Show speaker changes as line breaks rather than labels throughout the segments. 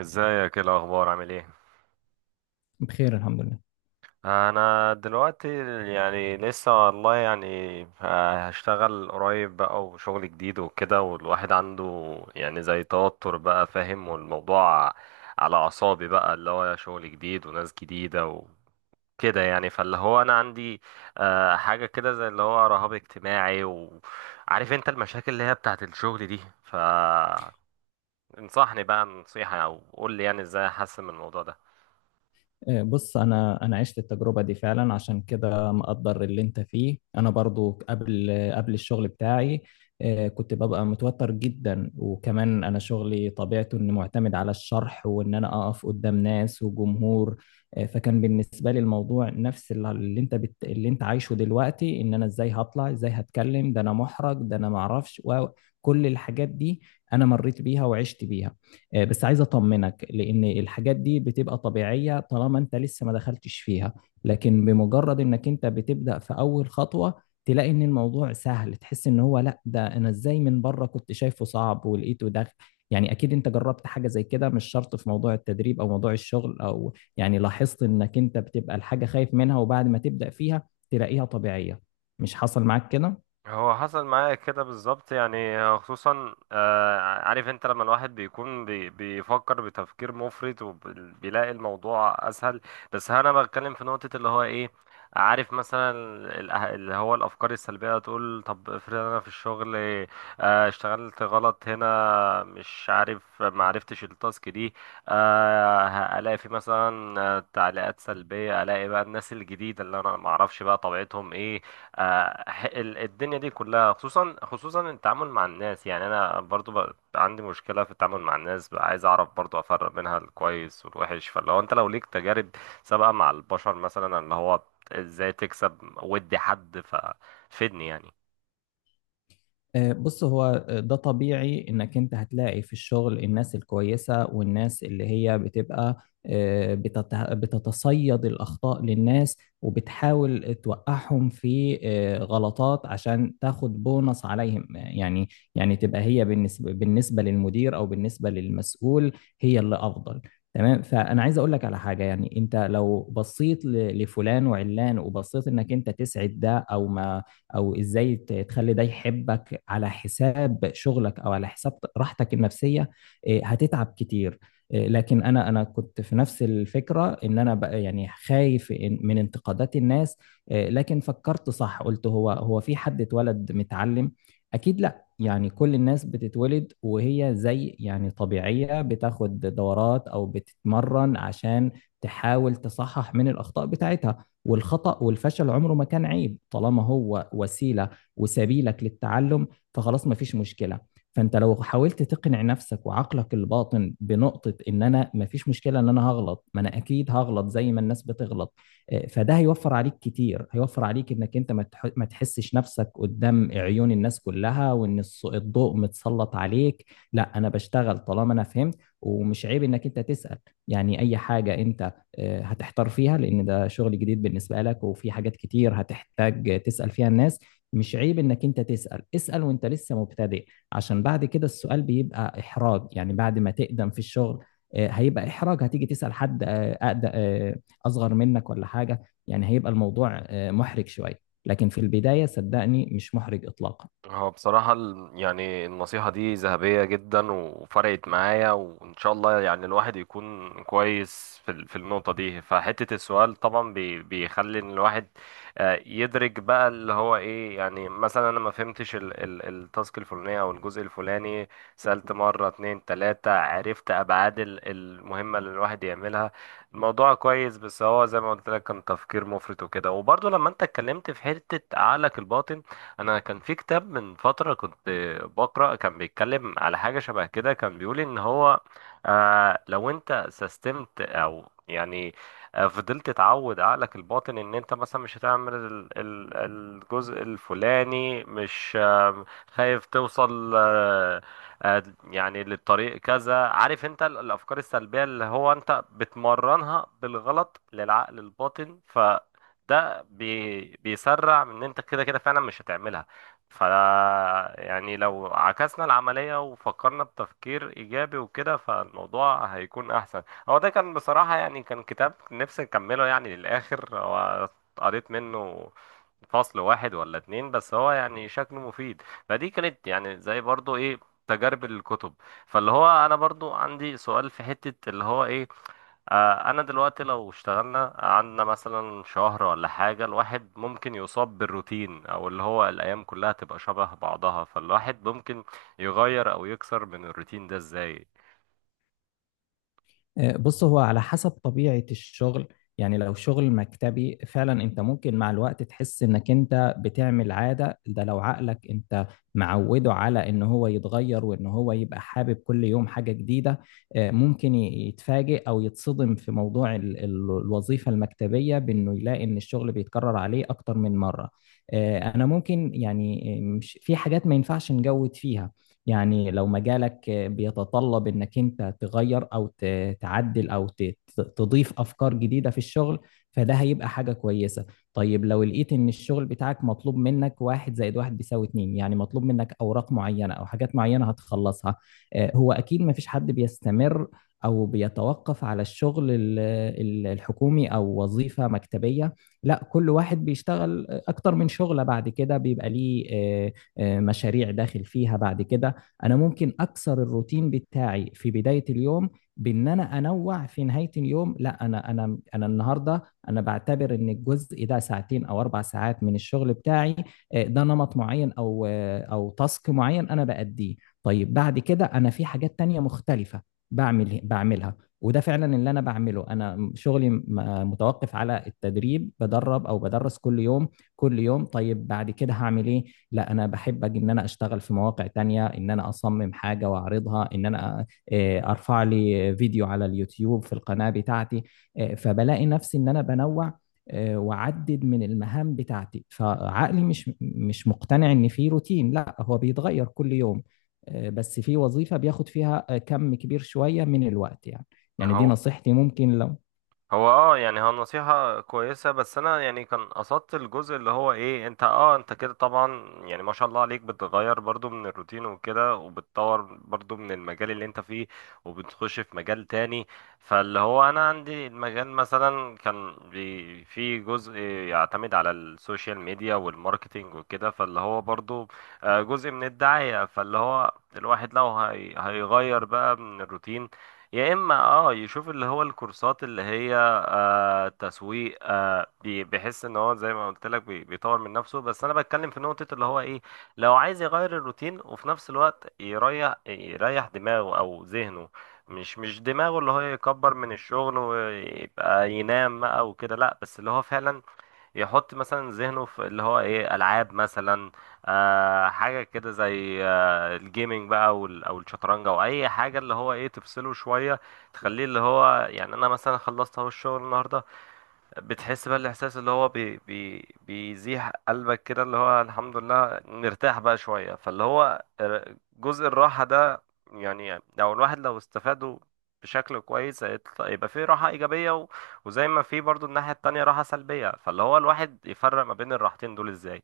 ازيك؟ ايه الاخبار؟ عامل ايه؟
بخير، الحمد لله.
انا دلوقتي يعني لسه والله يعني آه، هشتغل قريب بقى وشغل جديد وكده، والواحد عنده يعني زي توتر بقى، فاهم؟ والموضوع على اعصابي، بقى اللي هو شغل جديد وناس جديدة وكده. يعني فاللي هو انا عندي حاجة كده زي اللي هو رهاب اجتماعي، وعارف انت المشاكل اللي هي بتاعت الشغل دي، ف انصحني بقى نصيحة او قول لي يعني ازاي احسن من الموضوع ده.
بص، انا عشت التجربه دي فعلا، عشان كده مقدر اللي انت فيه. انا برضو قبل الشغل بتاعي كنت ببقى متوتر جدا، وكمان انا شغلي طبيعته انه معتمد على الشرح وان انا اقف قدام ناس وجمهور. فكان بالنسبه لي الموضوع نفس اللي اللي انت عايشه دلوقتي، ان انا ازاي هطلع ازاي هتكلم، ده انا محرج، ده انا معرفش كل الحاجات دي. انا مريت بيها وعشت بيها. بس عايز اطمنك، لان الحاجات دي بتبقى طبيعية طالما انت لسه ما دخلتش فيها. لكن بمجرد انك انت بتبدأ في اول خطوة، تلاقي ان الموضوع سهل، تحس ان هو لا، ده انا ازاي من بره كنت شايفه صعب ولقيته ده. يعني اكيد انت جربت حاجة زي كده، مش شرط في موضوع التدريب او موضوع الشغل، او يعني لاحظت انك انت بتبقى الحاجة خايف منها، وبعد ما تبدأ فيها تلاقيها طبيعية. مش حصل معاك كده؟
هو حصل معايا كده بالظبط، يعني خصوصا عارف انت لما الواحد بيكون بيفكر بتفكير مفرط وبيلاقي الموضوع اسهل. بس انا بتكلم في نقطة اللي هو ايه. عارف مثلا اللي هو الافكار السلبية، تقول طب افرض انا في الشغل اشتغلت غلط هنا، مش عارف، ما عرفتش التاسك دي. الاقي في مثلا تعليقات سلبية، الاقي بقى الناس الجديدة اللي انا ما اعرفش بقى طبيعتهم ايه. الدنيا دي كلها، خصوصا التعامل مع الناس. يعني انا برضو بقى عندي مشكله في التعامل مع الناس، بقى عايز اعرف برضو افرق بينها الكويس والوحش. فلو انت لو ليك تجارب سابقه مع البشر، مثلا اللي هو ازاي تكسب ود حد، ففيدني يعني.
بص، هو ده طبيعي انك انت هتلاقي في الشغل الناس الكويسة، والناس اللي هي بتبقى بتتصيد الأخطاء للناس، وبتحاول توقعهم في غلطات عشان تاخد بونص عليهم، يعني. يعني تبقى هي بالنسبة للمدير أو بالنسبة للمسؤول هي اللي أفضل. تمام، فأنا عايز أقول لك على حاجة. يعني أنت لو بصيت لفلان وعلان، وبصيت إنك أنت تسعد ده أو ما او ازاي تخلي ده يحبك على حساب شغلك او على حساب راحتك النفسية، هتتعب كتير. لكن انا كنت في نفس الفكرة، ان انا بقى يعني خايف من انتقادات الناس. لكن فكرت صح، قلت هو في حد اتولد متعلم؟ اكيد لا. يعني كل الناس بتتولد وهي زي يعني طبيعية، بتاخد دورات او بتتمرن عشان تحاول تصحح من الاخطاء بتاعتها. والخطأ والفشل عمره ما كان عيب طالما هو وسيلة وسبيلك للتعلم. فخلاص، ما فيش مشكلة. فانت لو حاولت تقنع نفسك وعقلك الباطن بنقطة ان انا ما فيش مشكلة ان انا هغلط، ما انا اكيد هغلط زي ما الناس بتغلط. فده هيوفر عليك كتير، هيوفر عليك انك انت ما تحسش نفسك قدام عيون الناس كلها، وان الضوء متسلط عليك. لا، انا بشتغل طالما انا فهمت. ومش عيب انك انت تسأل، يعني اي حاجة انت هتحتار فيها، لان ده شغل جديد بالنسبه لك، وفي حاجات كتير هتحتاج تسال فيها الناس. مش عيب انك انت تسال. اسال وانت لسه مبتدئ، عشان بعد كده السؤال بيبقى احراج. يعني بعد ما تقدم في الشغل هيبقى احراج، هتيجي تسال حد اصغر منك ولا حاجه، يعني هيبقى الموضوع محرج شويه. لكن في البدايه صدقني مش محرج اطلاقا.
هو بصراحة يعني النصيحة دي ذهبية جدا، وفرقت معايا، وإن شاء الله يعني الواحد يكون كويس في في النقطة دي. فحتة السؤال طبعا بيخلي إن الواحد يدرك بقى اللي هو إيه. يعني مثلا أنا ما فهمتش التاسك الفلانية أو الجزء الفلاني، سألت مرة اتنين تلاتة، عرفت أبعاد المهمة اللي الواحد يعملها. الموضوع كويس، بس هو زي ما قلت لك، كان تفكير مفرط وكده. وبرضه لما أنت اتكلمت في حتة عقلك الباطن، انا كان في كتاب من فترة كنت بقرأ، كان بيتكلم على حاجة شبه كده. كان بيقول ان هو آه، لو انت سستمت او يعني فضلت تعود عقلك الباطن ان انت مثلا مش هتعمل الجزء الفلاني، مش خايف توصل آه، يعني للطريق كذا، عارف انت الافكار السلبية اللي هو انت بتمرنها بالغلط للعقل الباطن، ف بيسرع من ان انت كده كده فعلا مش هتعملها. ف يعني لو عكسنا العملية وفكرنا بتفكير ايجابي وكده، فالموضوع هيكون احسن. هو ده كان بصراحة يعني كان كتاب نفسي نكمله يعني للاخر. هو قريت منه فصل واحد ولا اتنين، بس هو يعني شكله مفيد. فدي كانت يعني زي برضو ايه، تجارب الكتب. فاللي هو انا برضو عندي سؤال في حتة اللي هو ايه، انا دلوقتي لو اشتغلنا عندنا مثلا شهر ولا حاجة، الواحد ممكن يصاب بالروتين، او اللي هو الايام كلها تبقى شبه بعضها. فالواحد ممكن يغير او يكسر من الروتين ده ازاي؟
بص، هو على حسب طبيعة الشغل. يعني لو شغل مكتبي فعلا انت ممكن مع الوقت تحس انك انت بتعمل عادة. ده لو عقلك انت معوده على ان هو يتغير وان هو يبقى حابب كل يوم حاجة جديدة، ممكن يتفاجئ او يتصدم في موضوع الوظيفة المكتبية، بانه يلاقي ان الشغل بيتكرر عليه اكتر من مرة. انا ممكن يعني، مش في حاجات ما ينفعش نجود فيها. يعني لو مجالك بيتطلب انك انت تغير او تعدل او تضيف افكار جديدة في الشغل، فده هيبقى حاجة كويسة. طيب لو لقيت ان الشغل بتاعك مطلوب منك واحد زائد واحد بيساوي اتنين، يعني مطلوب منك اوراق معينة او حاجات معينة هتخلصها، هو اكيد مفيش حد بيستمر او بيتوقف على الشغل الحكومي او وظيفة مكتبية. لا، كل واحد بيشتغل اكتر من شغلة، بعد كده بيبقى ليه مشاريع داخل فيها. بعد كده انا ممكن اكسر الروتين بتاعي في بدايه اليوم، بان انا انوع في نهايه اليوم. لا انا انا النهارده انا بعتبر ان الجزء ده ساعتين او 4 ساعات من الشغل بتاعي، ده نمط معين او او تاسك معين انا بأديه. طيب بعد كده انا في حاجات تانية مختلفه بعملها، وده فعلا اللي انا بعمله. انا شغلي متوقف على التدريب، بدرب او بدرس كل يوم كل يوم. طيب بعد كده هعمل ايه؟ لا، انا بحب أجي ان انا اشتغل في مواقع تانية، ان انا اصمم حاجة واعرضها، ان انا ارفع لي فيديو على اليوتيوب في القناة بتاعتي. فبلاقي نفسي ان انا بنوع واعدد من المهام بتاعتي. فعقلي مش مقتنع ان في روتين، لا، هو بيتغير كل يوم. بس في وظيفة بياخد فيها كم كبير شوية من الوقت، يعني. يعني دي
هو
نصيحتي، ممكن لو
هو اه يعني هو نصيحة كويسة، بس انا يعني كان قصدت الجزء اللي هو ايه. انت اه انت كده طبعا يعني ما شاء الله عليك، بتغير برضو من الروتين وكده، وبتطور برضو من المجال اللي انت فيه، وبتخش في مجال تاني. فاللي هو انا عندي المجال مثلا كان بي في جزء يعتمد على السوشيال ميديا والماركتينج وكده، فاللي هو برضو جزء من الدعاية. فاللي هو الواحد لو هيغير بقى من الروتين، يا اما اه يشوف اللي هو الكورسات اللي هي آه تسويق. آه بيحس ان هو زي ما قلت لك بيطور من نفسه. بس انا بتكلم في نقطة اللي هو ايه، لو عايز يغير الروتين وفي نفس الوقت يريح دماغه او ذهنه. مش دماغه اللي هو يكبر من الشغل ويبقى ينام بقى وكده، لا، بس اللي هو فعلا يحط مثلا ذهنه في اللي هو ايه، العاب مثلا. آه حاجه كده زي آه الجيمنج بقى، او او الشطرنج او اي حاجه اللي هو ايه تفصله شويه، تخليه اللي هو يعني انا مثلا خلصت اهو الشغل النهارده. بتحس بقى الاحساس اللي هو بي بي بيزيح قلبك كده، اللي هو الحمد لله نرتاح بقى شويه. فاللي هو جزء الراحه ده يعني لو الواحد لو استفاده بشكل كويس، هيطلع- يبقى فيه راحه ايجابيه، و- وزي ما فيه برضو الناحيه التانية راحه سلبيه. فاللي هو الواحد يفرق ما بين الراحتين دول ازاي؟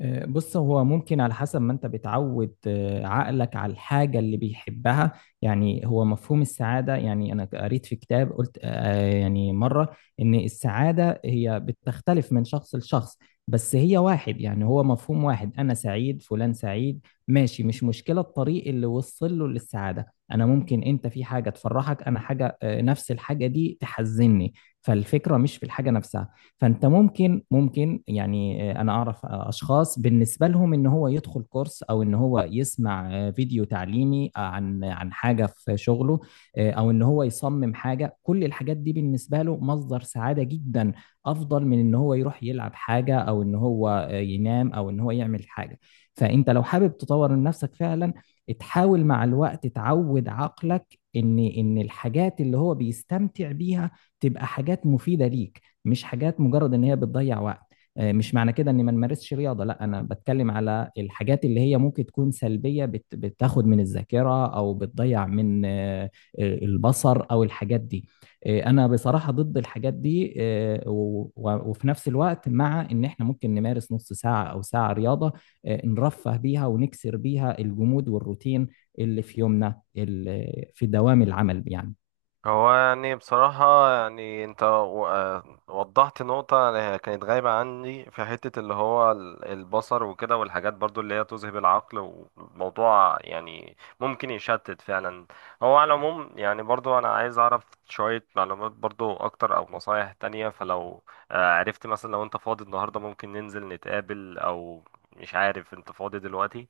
بص، هو ممكن على حسب ما انت بتعود عقلك على الحاجة اللي بيحبها. يعني هو مفهوم السعادة، يعني انا قريت في كتاب قلت يعني مرة، ان السعادة هي بتختلف من شخص لشخص، بس هي واحد، يعني هو مفهوم واحد. انا سعيد، فلان سعيد، ماشي، مش مشكلة. الطريق اللي وصل له للسعادة انا ممكن، انت في حاجة تفرحك، انا حاجة نفس الحاجة دي تحزني. فالفكرة مش في الحاجة نفسها. فانت ممكن يعني انا اعرف اشخاص بالنسبه لهم ان هو يدخل كورس، او ان هو يسمع فيديو تعليمي عن حاجه في شغله، او ان هو يصمم حاجه. كل الحاجات دي بالنسبه له مصدر سعاده جدا، افضل من ان هو يروح يلعب حاجه، او ان هو ينام، او ان هو يعمل حاجه. فانت لو حابب تطور من نفسك فعلا، تحاول مع الوقت تعود عقلك ان الحاجات اللي هو بيستمتع بيها تبقى حاجات مفيده ليك، مش حاجات مجرد ان هي بتضيع وقت. مش معنى كده اني ما نمارسش رياضه، لا، انا بتكلم على الحاجات اللي هي ممكن تكون سلبيه بتاخد من الذاكره او بتضيع من البصر او الحاجات دي. انا بصراحه ضد الحاجات دي. وفي نفس الوقت مع ان احنا ممكن نمارس نص ساعه او ساعه رياضه، نرفه بيها ونكسر بيها الجمود والروتين اللي في يومنا في دوام العمل، يعني.
هو يعني بصراحة يعني انت و- آه وضحت نقطة يعني كانت غايبة عني في حتة اللي هو البصر وكده، والحاجات برضو اللي هي تذهب العقل، وموضوع يعني ممكن يشتت فعلا. هو على العموم يعني برضو انا عايز اعرف شوية معلومات برضو اكتر او نصايح تانية. فلو عرفت مثلا، لو انت فاضي النهاردة ممكن ننزل نتقابل، او مش عارف، انت فاضي دلوقتي؟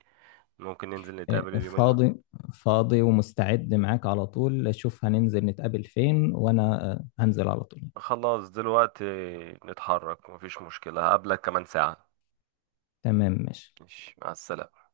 ممكن ننزل نتقابل اليومين دول.
فاضي. فاضي ومستعد معاك على طول. شوف هننزل نتقابل فين، وانا هنزل على طول.
خلاص دلوقتي نتحرك، مفيش مشكلة، هقابلك كمان ساعة.
تمام، ماشي.
ماشي، مع السلامة.